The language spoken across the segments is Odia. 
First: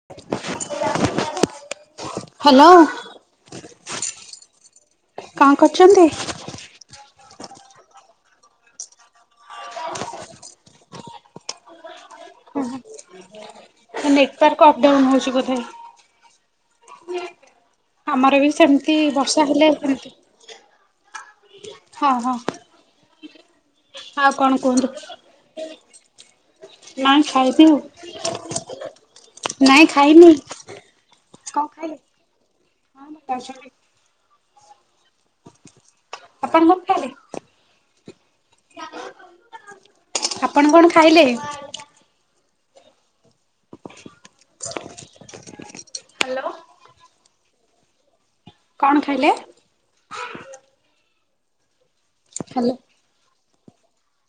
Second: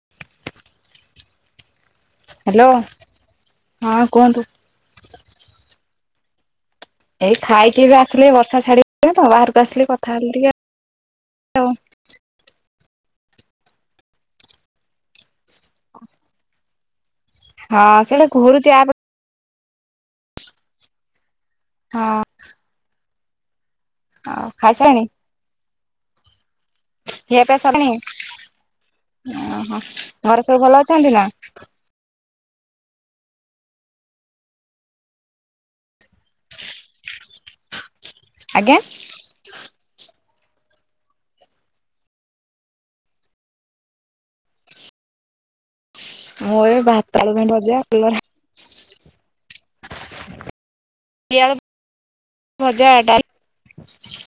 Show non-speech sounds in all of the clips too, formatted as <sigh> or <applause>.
<inaudible> ହାଲୋ ହଁ କୁହନ୍ତୁ। କଣ କରୁଚନ୍ତି? ଏଇ ଖାଇକି ଏଵେ ଆସିଲି ବର୍ଷା ଛାଡି ଗଲାତ ବାହାରକୁ ଆସିଲି କଥା <unintelligible> ଟିକେ ଆଉ। ଓ ହୋ ନେଟୱାର୍କ ଅପଡାଉନ ହୋଉଚି କୋଧେ? <inaudible> ହଁ ସେଇଟା ଆମର ବି ଘୁରୁଛି ଆ ସେମିତି ବର୍ଷା ହେଲେ ସେମତି ହଁ ହଁ ଆଉ କଣ କୁହନ୍ତୁ? ଖାଇସାରିଣି ନାାଇଁ ଖାଇଚି ମୁଁ। ଅ ହଁ ଘରେ ସବୁ ଭଲ ଅଛନ୍ତି ନା? <unintelligible> ଆପଣ <unintelligible> ଆଜ୍ଞା ଆପଣ କଣ ଖାଇଲେ? <inaudible> ମୁଁ ଏ ଭାତ <unintelligible> କଲରା। କଣ ଖାଇଲେ? ଡାଲି ଆଳୁ ହ୍ୟାଲୋ ଭଜା <unintelligible>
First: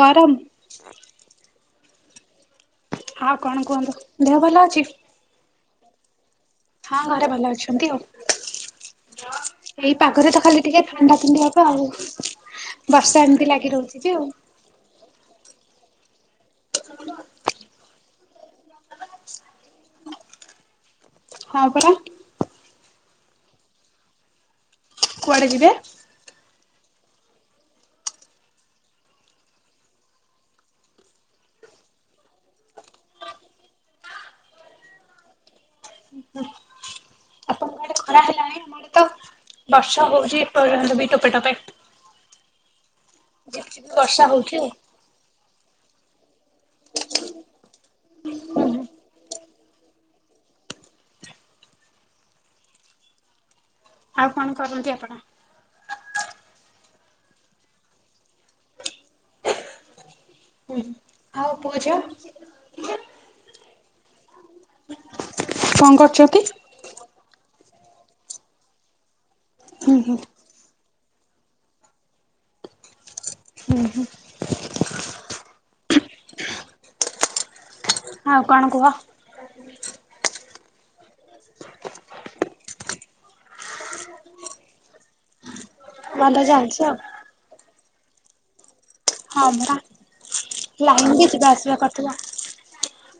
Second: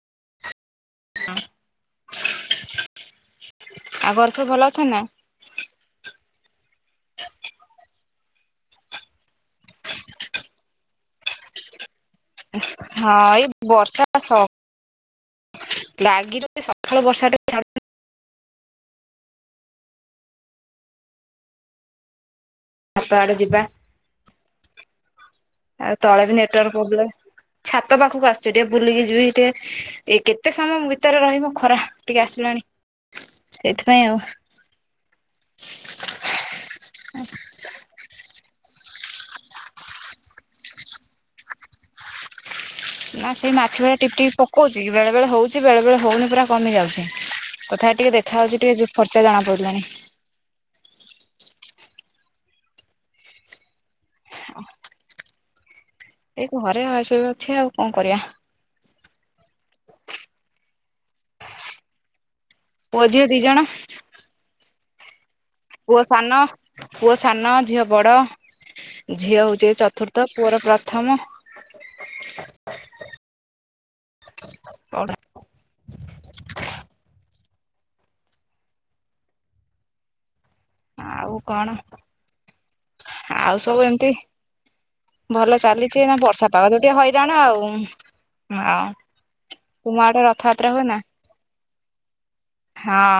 ଗରମ? <inaudible> ଆଉ କଣ କୁହନ୍ତୁ? ଆଉ ଘରେ ଦେହ ସବୁ ଭଲ ଅଛି? ଅଛନ୍ତି ନା ହଁ ଘରେ ଭଲ ଅଛନ୍ତି ଆଉ। ଏଇ ପାଗରେ ତ ଖାଲି ଟିକେ ଥଣ୍ଡା ଥଣ୍ଡି ହବ ଆଉ। ହଁ ବର୍ଷା ଏଇ ଏମିତି ଲାଗି ରହୁଛି ବର୍ଷା ଯେ ଆଉ। ସ ଲାଗି ରହୁଛି ସକାଳୁ ବର୍ଷା ଟା ହଁ ପରା ଛାତ ଆଡେ ଯିବା। କୁଆଡେ ଯିବେ? ଆଉ ତଳେ ବି ନେଟୱାର୍କ ପ୍ରୋବଲେମ୍ ଛାତ ପାଖକୁ ଆସୁଛ ଟିକେ ବୁଲିକି ଯିବି ଟିକେ ଏ କେତେ ସମୟ ଭିତରେ ରହିବ ଖରା ଟିକେ ଆସିଲାଣି ସେଇଥିପାଇଁ ଆଉ <inaudible> ଆପଣଙ୍କ ଆଡେ ଖରା ହେଲାଣି ଆମ ଆଡେ ତ ବର୍ଷା ହଉଛି ଏପଟେ ବି ଟୋପେ ଟୋପେ। ନା ସେଇ ଝିପ୍ ମାଛି ଝିପ୍ ଭଳିଆ ଟିପ ବର୍ଷା ଟିକ ହଉଛି ଆଉ। ପକଉଛି ବେଳେ ବେଳେ ହଉଛି ବେଳେ ବେଳେ ହଉନି ପୁରା କମି ଯାଉଛି। ତଥାପି ଟିକେ ଦେଖା ଯାଉଛି ଟିକେ ଫର୍ଚା ଜଣା ପଡିଲାଣି। ଆଉ କଣ କରନ୍ତି ଆପଣ? ଏଇ ଘରେ ଆସ ଅଛି ଆଉ କଣ କରିବା। ହୁଁ ଆଉ ପୁଅ ଝିଅ? ପୁଅ ଝିଅ ଦି ଜଣ କଣ ପୁଅ ସାନ କରୁଛନ୍ତି? ପୁଅ ସାନ ଝିଅ ବଡ଼ ଝିଅ ହଉଛି ହୁଁ ହୁଁ ଚତୁର୍ଥ। ପୁଅର ପ୍ରଥମ। ହୁଁ ହୁଁ। କଣ ଟା? ଆଉ କଣ କୁହ? ଆଉ କଣ। ଆଉ ସବୁ ଏମତି ଭଲ ଚାଲିଛି। ସେ ଏଇନା ଭଲ ବର୍ଷା ପାଗ ଚାଲିଛି ତ ଆଉ ଟିକେ ହଇରାଣ ଆଉ, ହାଁ ହଁ ପରା ଲାଇନ ବି ଯିବା ଆସିବା କରୁଥିଲା।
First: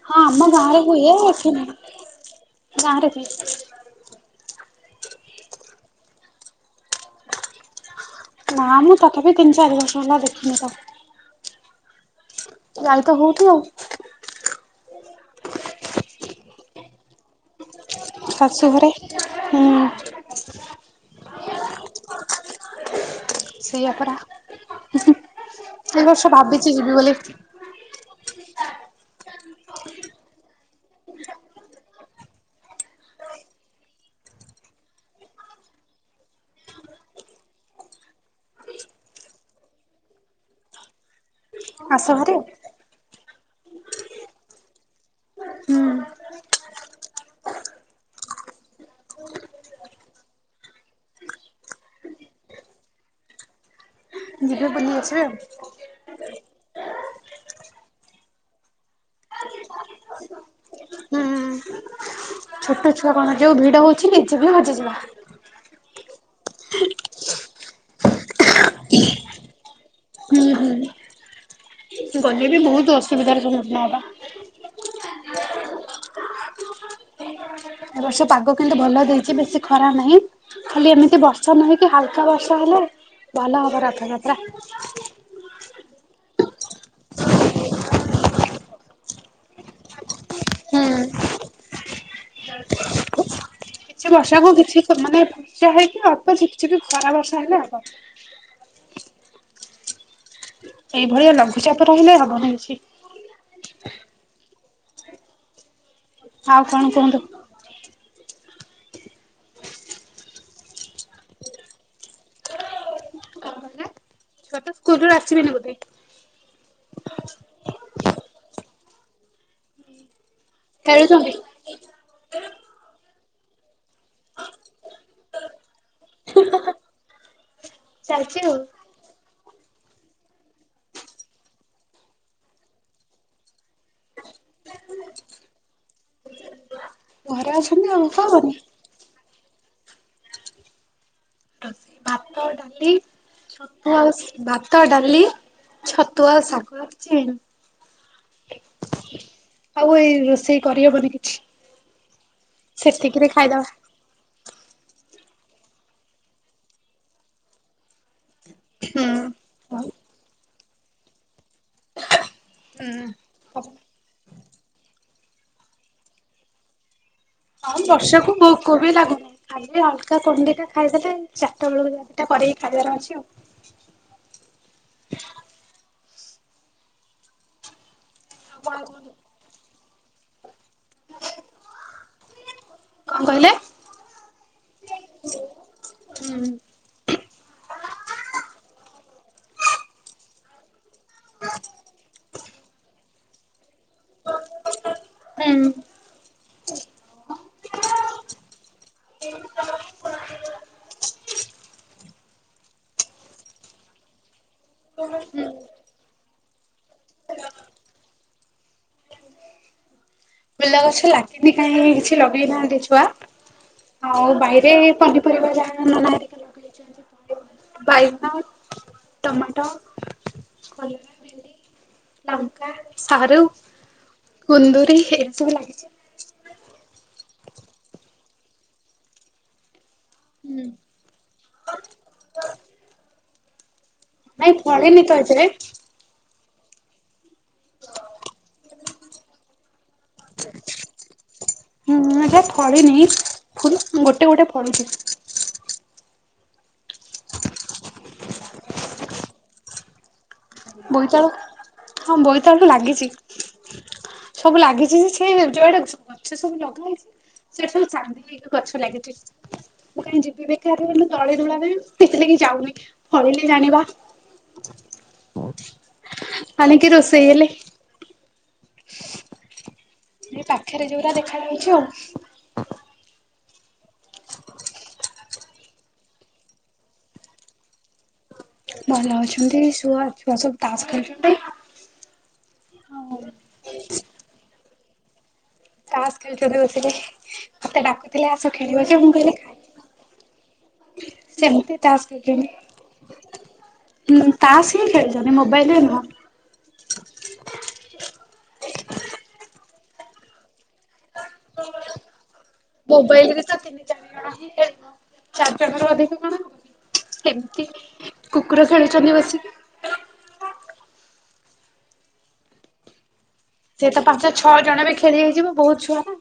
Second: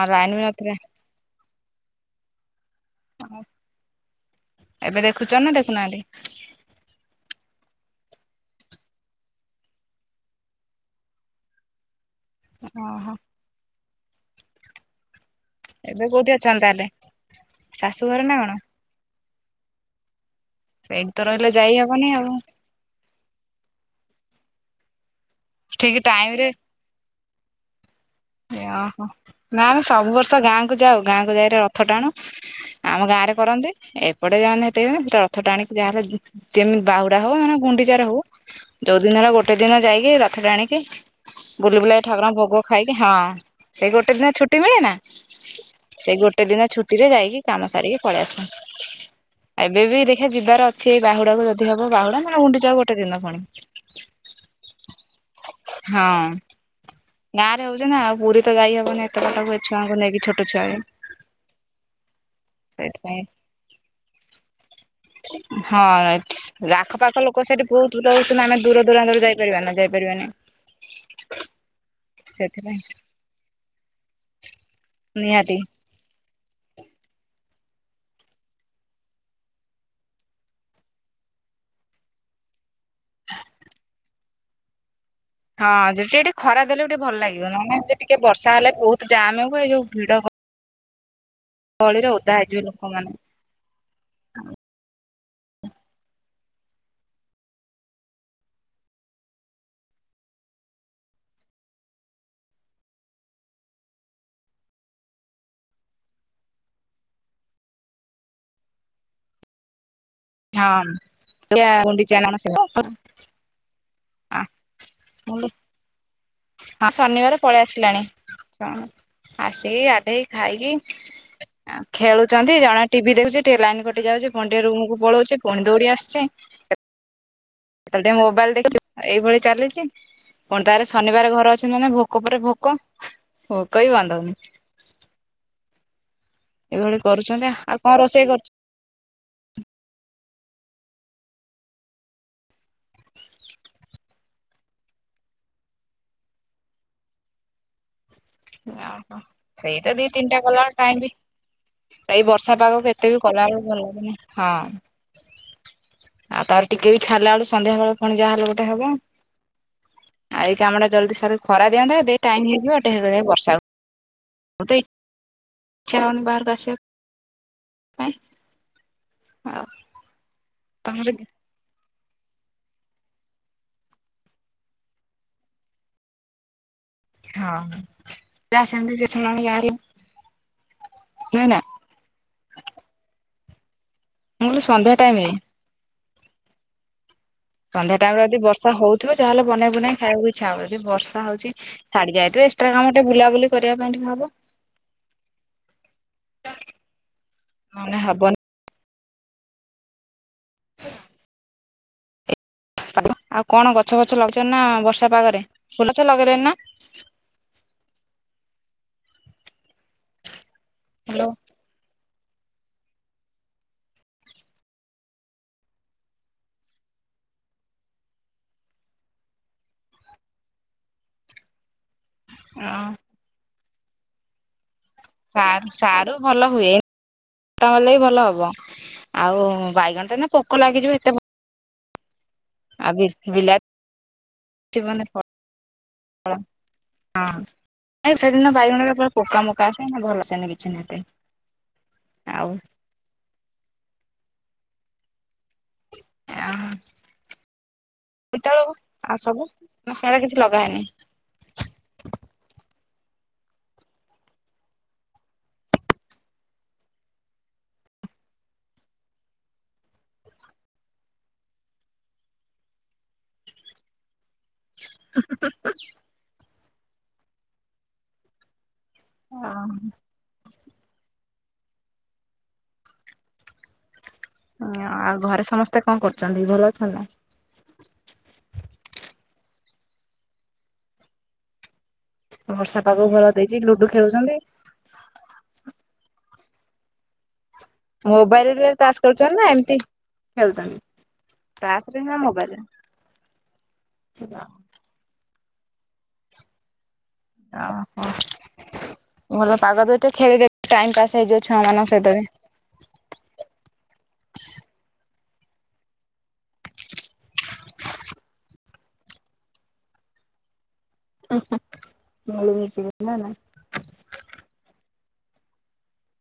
ହଁ ଲାଇନ ବି ଆମ ଗାଁ ନଥିଲା ରେ ହୁଏ ଏଠି ଗାଁରେ ହୁଏ। ଏବେ ଦେଖୁଛ ନା ଦେଖୁନାହାନ୍ତି? ନା ମ ତଥାପି ତିନି ଚାରି ବର୍ଷ ହେଲା ଦେଖିନି ତାକୁ। ଗାାଇ ଓହୋ ତ ହଉଥିଲେ ଆଉ। ଏବେ କୋଉଠି ଅଛନ୍ତି ତାହେଲେ ଶାଶୁ ଘରେ ନା କଣ? ଶାଶୁ ଘରେ ହୁଁ ଏଇଠି ତ ରହିଲେ ଯାଇ ହବନି ଆଉ। ସେଇଆ ପରା ଠିକ ଏଇ ଟାଇମ ବର୍ଷ ଭାବିଛି ଯିବି ବୋଲି। ଅହୋ ନା ଆମେ ସବୁ ବର୍ଷ ଗାଁକୁ ଯାଉ ଗାଁକୁ ଯାଇରେ ରଥ ଟାଣୁ। ଆମ ଗାଁରେ କରନ୍ତି ଏପଟେ ଯାଅନି ହେତ ସେ ରଥଟା ଆଣିକି ଯାହା ହେଲେ। ଯେମିତି ବାହୁଡା ହବ ମାନେ ଗୁଣ୍ଡିଚାର ହଉ ଯୋଉ ଦିନ ହେଲା ଗୋଟେ ଦିନ ଯାଇକି ରଥ ଟାଣିକି। ବୁଲି ବୁଲାକି ଆସ ଭାରି ଠାକୁରଙ୍କ ଆଉ ଭୋଗ ଖାଇକି ହଁ ଏଇ ଗୋଟେ ଦିନ ଛୁଟି ମିଳେନା। ହୁଁ ସେଇ ଗୋଟେ ଦିନ ଛୁଟିରେ ଯାଇକି କାମ ସାରିକି ପଳେଇଆସେ। ଏବେ ବି ଦେଖିବା ଯିବାର ଅଛି ଏଇ ବାହୁଡାକୁ ଯଦି ହବ ବାହୁଡା ନହେଲେ ଗୁଣ୍ଡିଚା ଯାଉ ଗୋଟେ ଦିନ ପୁଣି। ଯିବେ ବୁଲି ଆସିବେ ଆଉ। ହଁ ଗାଁରେ ରହୁଛୁ ନା ଆଉ ପୁରୀ ତ ଯାଇ ହବନି ଏତେ ପାଖକୁ ଏ ଛୁଆଙ୍କୁ ନେଇକି ଛୋଟ ଛୁଆ। ହୁଁ ଛୋଟ ଛୁଆ ସେଇଥିପାଇଁ କଣ ଯୋଉ ଭିଡ ହଉଛି ନିଜେ ବି ହଜିଯିବା। ହଁ ଆଖ ପାଖ ଲୋକ ସେଠି ବହୁତ ରହୁ ଛନ୍ତି ଆମେ ଦୂର ଦୂରାନ୍ତରୁ ଯାଇପାରିବା ନା ଯାଇପାରିବାନି। ହୁଁ ହୁଁ ଗଲେ ବି ସେଥିପାଇଁ ବହୁତ ଅସୁବିଧାର ସମ୍ମୁଖୀନ ହବା। ନିହାତି। ଏ ବର୍ଷ ପାଗ କିନ୍ତୁ ଭଲ ଦେଇଛି ବେଶୀ ଖରା ନାହିଁ। ଖାଲି ଏମିତି ବର୍ଷା ନହେଇକି ହାଲକା ବର୍ଷା ହେଲେ ଭଲ ହବ ରଥଯାତ୍ରା। ହଁ ଯଦି ଏଠି ଖରା ଦେଲେ ଟିକେ ଭଲ ଲାଗିବ, ନହେଲେ ଟିକେ ବର୍ଷା ହେଲେ ବହୁତ ଜାମ୍ ହୁ ଏ ଯୋଉ ଭିଡ। ହୁଁଉଁ ଗହଳିରେ ଓଦା ହେଇଯିବେ ଲୋକମାନେ। କିଛି ବର୍ଷାକୁ କିଛି ମାନେ ବର୍ଷା ହେଇକି ଅଳ୍ପ କିଛି ବି ଖରା ବର୍ଷା ହେଲେ ହବ। ଏଇଭଳିଆ ଲଘୁଚାପ ରହିଲେ ହବ ନାଇକି। ଆଉ କଣ କୁହନ୍ତୁ? ହଁ କ୍ୟା <inaudible> ଗୁଣ୍ଡିଚା ନାମ ସେ ଛୁଆ ତ ସ୍କୁଲ ରୁ ଆସିବେଣି ବୋଧେ ହଁ ଶନିବାର ପଳେଇ ଆସିଲାଣି ହଁ ଆସିକି ଗାଧେଇକିଖାଇକି, ଖେଳୁଛନ୍ତି। ଖେଳୁଛନ୍ତି ଜଣେ ଟିଭି ଦେଖୁଛି ଟିକେ ଲାଇନ କଟି ଯାଉଛି ପୁଣି ଟିକେ ରୁମକୁ ପଳଉଛି ପୁଣି ଦୌଡି ଆସୁଛି। <unintelligible> କେତେବେଳେ ଟିକେ ଚାଲିଛି ମୋବାଇଲ ଆଉ ଦେଖ <unintelligible> ଏଇଭଳି ଚାଲିଛି ପୁଣି ତାରେ ଶନିବାରେ ଘରେ ଅଛି ମାନେ ଭୋକ ପରେ ଭୋକ। ହ କାଇ ବାନ୍ଧନି ଏଇଭଳି କରୁଛନ୍ତି ଘରେ ଆଉ ଅଛନ୍ତି କଣ ରୋଷେଇ କରୁଛ? ହବନି। ଭାତ ରୁଟି, ସନ୍ଧ୍ୟା ବେଳସିକୁ ଭାତ ଡାଲି ଛତୁ ଆଉ ଶାଗ ଅଛି, ଓହୋ ସେଇତ ଆଉ ଦି ଏଇ ତିନିଟା ରୋଷେଇ କଲା ବେଳକୁ କରିହବନି ଟାଇମି। କିଛି ଏଇ ବର୍ଷା ପାଗକୁ ଏତେ ବି ସେତିକିରେ ଖାଇଦବା କଲାବେଳକୁ ଭଲ ଲାଗୁନି। ହଁ ଆଉ ତାର ଟିକେ ବି ଛାଡ଼ିଲା ବେଳକୁ ସନ୍ଧ୍ୟା ବେଳେ ପୁଣି ଯାହା ହେ, ଗୋଟେ ହବଆ ଏ ହୁଁ। ଇ କାମ ଟା ଜଲ୍ଦି ସାରି ଖରା ଦିଅନ୍ତା ଏ ଟାଇମ ହେଇଯିବ ଗୋଟେ ବର୍ଷା ମୋଟେ ଇଚ୍ଛା ହେଉନି ବାହାରକୁ ଆସିବା କୁ। ହଁ ବର୍ଷାକୁ ଭୋକୋ ବି ଆଉ ଲାଗୁନିଖାଲି ଅଲଗା କନ ଦି ଟା ତମର ଖାଇଦେଲେଯା। ସେତେବେଳାଟା କରିକି ଖାଇବାର ଅଛି ଆଉ। ହଁ ଯସ ଆାର ନ ନା <unintelligible> କଣ କହିଲେ? ମୁଁ କହଲି ସନ୍ଧ୍ୟା ଟାଇମେରେ, ହୁଁ <unintelligible> ସନ୍ଧ୍ୟା ଟାଇମ ରେ ଯଦି ବର୍ଷ ହଉଥିବ ତାହେଲେ ବନେଇ ବନେଇ ଖାଇବାକୁଇଛା, ଇଛା ହବ। ଜଉ ବର୍ଷା ହଉଛି ଛାଡି ଯାଇଥିବ ଏସଟ୍ରା କାମ ଟିକେ ବୁଲାବୁଲି। କରିବା ପାଇଁ ହବ ହୁଁ ନହେଲେ ହବନି। <unintelligible> ଆଉ କଣ ଗଛ ଫଛ ଲଗେଇଛ ନା ବର୍ଷା ପାଗରେ ଫୁଲଗ ଛ ଲଗେଇଲେ ନା! ଫୁଲ ଗଛ ହ୍ୟାଲୋ ଲାଗିନି କାହିଁ କିଛି ଲଗେଇ ନାହାନ୍ତି ଛୁଆ, ଆଉ ବାଇରେ ପନିପରିବା ଯାହା ନ ନାହେରିକା, ବାଇଗଣ ଟମାଟୋକଲରା। ଲଙ୍କା, ସାରୁ, କୁନ୍ଦୁରି। ଏରା ସବୁ ସାର୍ ଲାଗିଛି। ସାରୁ ଭଲ ହୁଏ ତାହେଲେ ବିି ଭଲ ହବ ଆଉ ବାଇଗଣ ତ ଏଇନା ହୁଁ। ପୋକ ଲାଗିଯିବ ଏତେ ଭ ଆଉ ବି-ବିଲା ନାଇ ଫଳେନିି ତ ଏବେ। ଫଳ ହଁ। ନାଇ ସେଦିନ ବାଇଗଣରେ ପୁରା ପୋକା ମୋକା ଆସେ ନା ଭଲ ଆସେନି କିଛି ନିହାତି। ହୁଁ <unintelligible> ଫ ଏନି। ଫୁଲ ଗୋଟେ ଗୋଟେ ଫଳିଛି। ଆ <unintelligible> ବେଳକୁ ଆଉ ସବୁ। ମୁଁ ସେରା କିଛି ଲଗା ବୋଇତାଳୁ ହଁ ବୋଇତାଳୁୁ ଲାଗିଛି। ସବୁ ଲାଗିଛି ଯେ ସେ ଯୁଆଡ଼େ ଗଛ ସବୁ ଲଗା ହେଇଛି। ସେଇଠି ସବୁ ଚାନ୍ଦି ହେଇକି ଗଛ ଲାଗିଛି। ମୁଁ କାହିଁ ଯିବି ବେକାର ହେଲେ ତଳେ ଯୋଉ ଗୁଡ଼ା ହେଇଚି ସେଥିଲାଗି ଯାଉନି ଫଳିଲେ ଜାଣିବା। ଆଣିକି ରୋଷେଇ ହେଲେ। ଅ ହଁ। ଏ ପାଖରେ ଯୋଉରା ଦେଖାଯାଉଛି ଆଉ। ହଁ ଆଉ ଘରେ ସମସ୍ତେ କଣ କରୁଛନ୍ତି ଭଲ ଅଛନ୍ତି ନା? ଭଲ ଅଛନ୍ତି ଶୁଆ ଛୁଆ ସବୁ ତାସ୍ ଖେଳୁଛନ୍ତି। ବର୍ଷା ପାଗ ଆଉ ଭଳିଆ ଦେଇଛି ଲୁଡୁ ଖେଳୁଛନ୍ତି। ତାସ ଖେଳୁଛନ୍ତି ବସିକି। ମତେ ଡାକୁଥିଲେ ଆସ ମୋବାଇଲରେ ଖେଳିବ ତାସ ଯେ ମୁଁ କହିଲି ଖେଳୁଛନ୍ତି ନା ଖା ଏମିତି? ଖେଳୁଛନ୍ତି ସେମିତି ରେ ତାସ ନା ମୋବାଇଲରେ? <unintelligible> ଉଁ ଓହୋ ତାସ। କିଏ ଖେଳୁଛନ୍ତି ମୋବାଇଲ ରେ ନୁହ। ଓହୋ ଭଲ ପାଗ ଦେଇଚି ଖେଳିବେ ଟାଇମ ପାସ୍ ହେଇଯିବ ଛୁଆ ମାନଙ୍କ ସହିତ ବି। ମୋବାଇଲ ରେ ତ ତିନି, ଚାରି ଜଣ ହିଁ ଖେଳିବ ଚାରି ଜଣ ରୁ ଅଧିକ କଣ ଖେ ଏମିତି କୁକୁର ଖେଳୁଛନ୍ତି ବସିକି। ଉଁ ହୁଁ ମୁଁ ବି ସେୟା ନୁହ ନା। ସିଏ ତ ପାଞ୍ଚ, ଛଅ ଜଣ ରେ ଖେଳି ହେଇଯିବ ବହୁତ ଛୁଆ ନା।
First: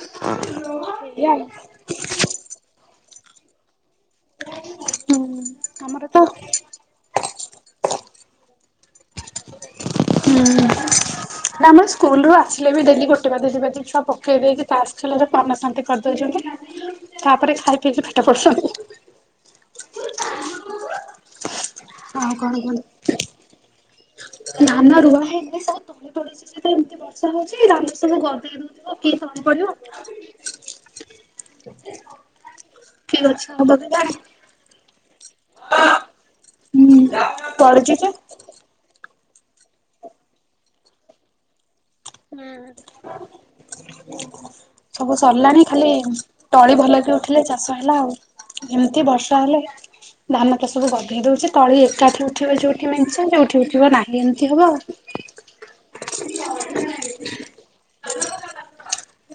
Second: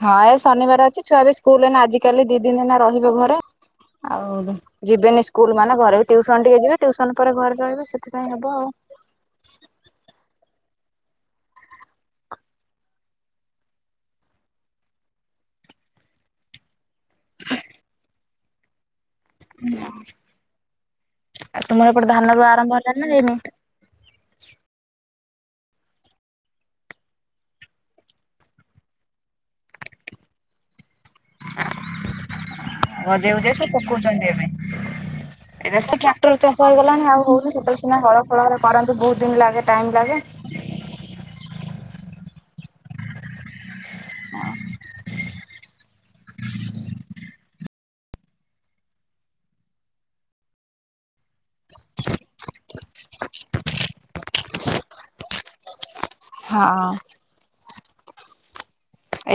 ହଁ ଏ ଶନିବାର ଅଛି ଛୁଆ ଏଇଆ ବି ଆଉ ସ୍କୁଲ <unintelligible> ଆଜିିକାଲି ଦି ଦିନ ଏଇନା ରହିବେ ଘରେ। ଆଉ ଯିବେନି ହୁଁ ସ୍କୁଲ ମାନେ ଘରେ ଆମର ବି ତ ଟିଉସନ ଟିକେ ହୁଁ ଯିବେ। ଟିଉସନ ପରେ ଘରେ ରହିବେ ସେଥିପାଇଁ ହବ ଆଉ। ହୁଁ। ନା ମ ସ୍କୁଲରୁୁ ଆସିଲେ ବି ଡେଲି ଗୋଟେ ବାଜି ଦି ବାଜି ଛୁଆ ପକେଇ ଦେଇକି ତାଷ ଖେଲରେ ମନ ଶାନ୍ତି କରିଦଉଛନ୍ତି ତାପରେ ଖାଇ ପିଇକି ପେଟ ପୋଷୁଛନ୍ତି। <unintelligible> ଆଉ ତୁମ ଏପଟେ ଆଉ ଧାନ ରୁଆ କଣ ଆରମ୍ଭ କୁହନ୍ତୁ? ହେଲାଣିି ନା ହେଇନି? ଧାନ ରୁଆ ହେଇନି ସବୁ ତଳେ ପଡିଚି ସେ ତ ଏମିତି ବର୍ଷା ହଉଛି ଧାନ ସବୁ ଗଦା <inaudible> କିଏ କଣ କରିବ? ଆ ଗଜେଇ ଫଜେଇ ଗଛ ସବୁ ହବ କେଜାଣି ପକଉଛନ୍ତି ଏବେ। ଏବେ ତ ଟ୍ରାକ୍ଟର ଚାଷ ହୁଁ ହେଇଗଲାଣି ଆଉ ହଉନି ସେତେବେଳେ ପଡୁଛି ସିନା ଯେ ହଳ। <unintelligible> କରନ୍ତି ବହୁତ ଦିନ ଲାଗେ ଟାଇମ୍ ଲାଗେ। ହୁଁ ଉଁ ହୁଁ। ସବୁ ସରିଲାଣି ଖାଲି ତଳି ଭଲକି ଉଠିଲେ ଚାଷ ହେଲା ଆଉ। ଏମିତି ବର୍ଷା ହେଲେ- ଧାନଟା ସବୁ ବଧେଇ ଦଉଛି ତଳି ଏକାଠି ଉଠିବ ଯୋଉଠି ମଞ୍ଚ ଯୋଉଠି ଉଠିବ ନାହିଁ ଏମିତି ହବ ଆଉ- ହଁ।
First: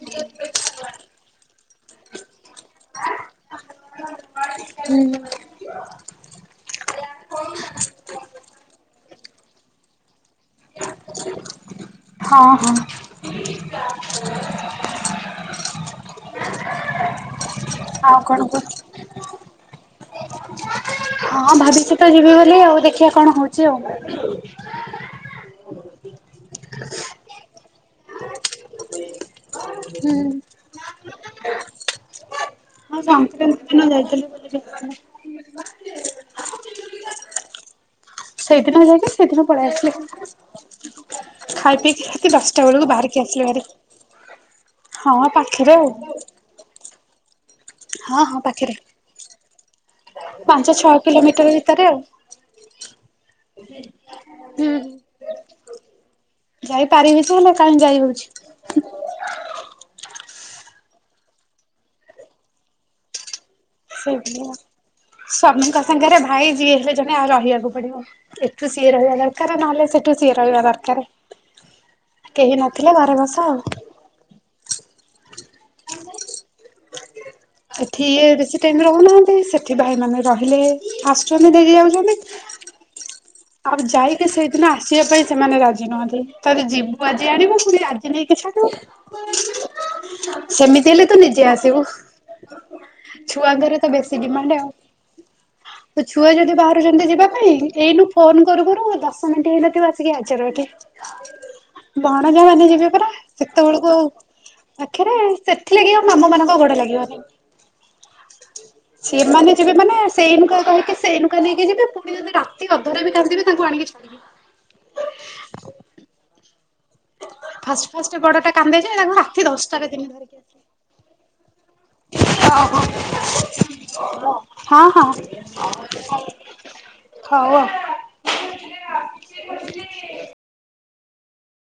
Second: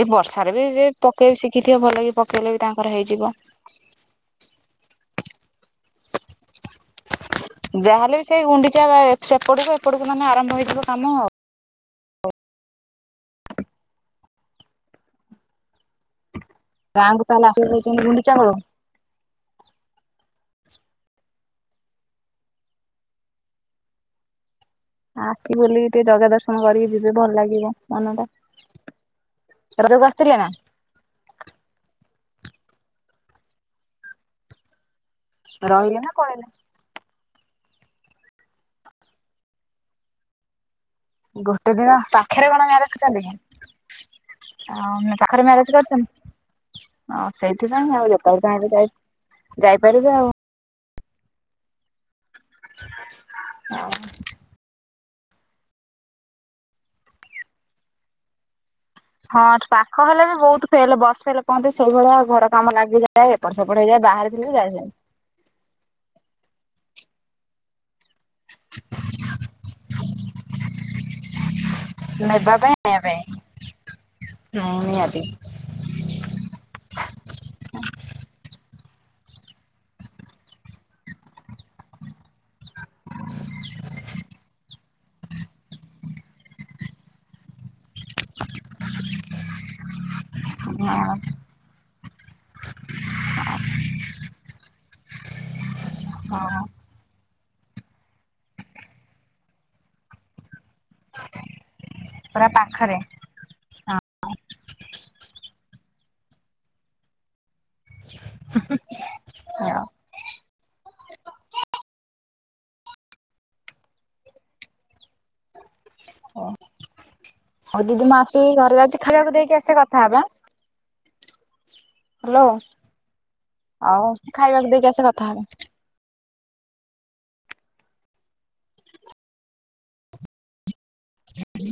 ଏଇ ବର୍ଷାରେ ବି ଯିଏ ପକେଇବି ଶିଖିଥିବ ଭଲ କି ପକେଇଲେ ବି ତାଙ୍କର ହେଇଯିବ ହୁଁ ହ <inaudible> ଯାହାହେଲେ ବି ସେଇ ଗୁଣ୍ଡିଚା ସେପଟକୁ ଏପଟକୁ ମାନେ ଆରମ୍ଭ ହେଇଯିବ କାମ ଆଉ ହଁ ହଁ ଗାଁଙ୍କୁ ତାହଲେ ଆସ ରଉଛନ୍ତି ଆଉ ଗୁଡି କଣ ଚାଉଳ କୁହ? ହଁ ଭାବିଚି ତ ଯିବି ବୋଲି ଆଉ ଦେଖିବା କଣ ହଉଛି ଆଉ ଆସିବୁ ବୁଲି କି ଟିକେ ଜଗା ଦର୍ଶନ କରିକି ଯିବେ ଭଲ ଲାଗିବ ମନ ଟା ହୁଁ ରଜକୁ ଆସିଥିଲେ ନା ହଁ ସଂକ୍ରାନ୍ତି ଦିନ ଯାଇଥିଲି ବୁଲିକି ଆସିଥିଲି ରହିଲେ ନା ପଳେଇଲେ ସେଇଦିନ ଯାଇକି ସେଇଦିନ ପଳେଇ ଆସିଲି ଗୋଟେ ଖାଇ ଦିନ ପିଇକି ରାତି ପାଖରେ କଣ ଦଶଟା ମ୍ୟାରେଜ ବେଳକୁ କରିଛନ୍ତି ବାହାରିକି କି? ଆସିଲି ହାରି ଆଉ ମ ପାଖରେ ମ୍ୟାରେଜ ଆଉ କରିଛନ୍ତି ହଁ ସେଇଥିପାଇଁ ଆଉ ହଁ ହଁ ଯେତେବେଳେ ପାଖରେ ଚାହିଁବେ ଯାଇ ଯାଇପାରିବେ ଆଉ ପାଞ୍ଚ ଛଅ କିଲୋମିଟର ଭିତରେ ଆଉ ହଁ ହୁଁ ଯାଇପାରିବି ଯେ ହେଲେ କାଇଁ ଯାଇ ହଉଛି ହଁ ପାଖ ହେଲେ ବି ବହୁତ ଫେଲେ ବସ ଫେଲେ କହନ୍ତି ସେଇଭଳିଆଉ ଘର କାମ ଲାଗିଯାଉଛି ଯ ଏପଟ ସେପଟ ହେଇଯାଏ ବାହାରେ ଥିଲେ ଯାଇ ହୁଏ ସ୍ବାମିଙ୍କ ସାଙ୍ଗରେ ଭାଇ ଯିଏ ହେଲେ ଜଣେ ଆଉ ରହିବାକୁ ପଡିବ ଏଠୁ ସିଏ ରହିବା ଦରକାର ନହେଲେ ସେଠି ସିଏ ରହିବା ଦରକାର କେହି ନଥିଲେ ଘରେ ବସ ଆଉ ହଁ ନିହାତି ଆ <inaudible> ଏଠି ଇଏ ବେଶୀ ଟାଇମରେ ରହୁନାହାନ୍ତି ସେଠି ଭାଇ ମାନେ ରହିଲେ ଆସୁଛନ୍ତି ଦେଇକି ଯାଉଛନ୍ତି ଆଉ ଯାଇକି ସେଇଦିନ ଆସିବା ପାଇଁ ସେମାନେ ରାଜି ନୁହନ୍ତି ତାେତେ ଯିବୁ ଆଜି ଆଣିବୁ ପୁଣି ଆ ଜି ନେଇକି ଛାଡ଼ିବୁ ସେମିତି ହେଲେ ତୁ ନିଜେ ଆସିବୁ ଛୁଆଙ୍କର ତ ବେଶୀ ଡିମାଣ୍ଡ ଆଉ ତ ଛୁଆ ଯଦି ହଁ ବାହାରୁଛନ୍ତି ଯିବା ପାଇଁ ଏଇନୁ ଫୋନ କରୁ କରୁ ଦଶ ମିନିଟ ହେଇନଥିବ ଆସିକି ହାଜର ଏଠି ଭଣଜା ପୁରା ମାନେ ଯିବେ ପାଖରେ ପରା ସେତେବେଳକୁ ଆଉ ଆଖିରେ ସେଥିଲାଗି ଆଉ ମାମୁଁ ମାନଙ୍କ ଗୋଡ ଲାଗିବନି ସେମାନେ ଯିବେ ମାନେ ସେଇନୁକା କହିକି ସେଇନୁକା ନେଇକି ଯିବେ ପୁଣି ଦିନ ରାତି ହବ ଅଧରେ ବି କାନ୍ଦିବେ ତାଙ୍କୁ ଆଣିକି ଛାଡ଼ିବେ ହଉ ଫାଷ୍ଟ ଦିଦି ମୁଁ ଫାଷ୍ଟ ବଡଟା ଆସୁଛି ଘରେ କାନ୍ଦେ ଯେ ଯାଉଛି ଖାଇବାକୁ ରାତି ଦେଇକି ଆସେ ଦଶଟାରେ ଦିନେ କଥା ହବା ଧରିକି ଆସିଲେ ହ୍ୟାଲୋ ଆଉ ଖାଇବାକୁ ଦେଇକି ହଁ ଆସେ ହଁ କଥା ହବା ହଉ ଆଉ ହୁଁ <inaudible>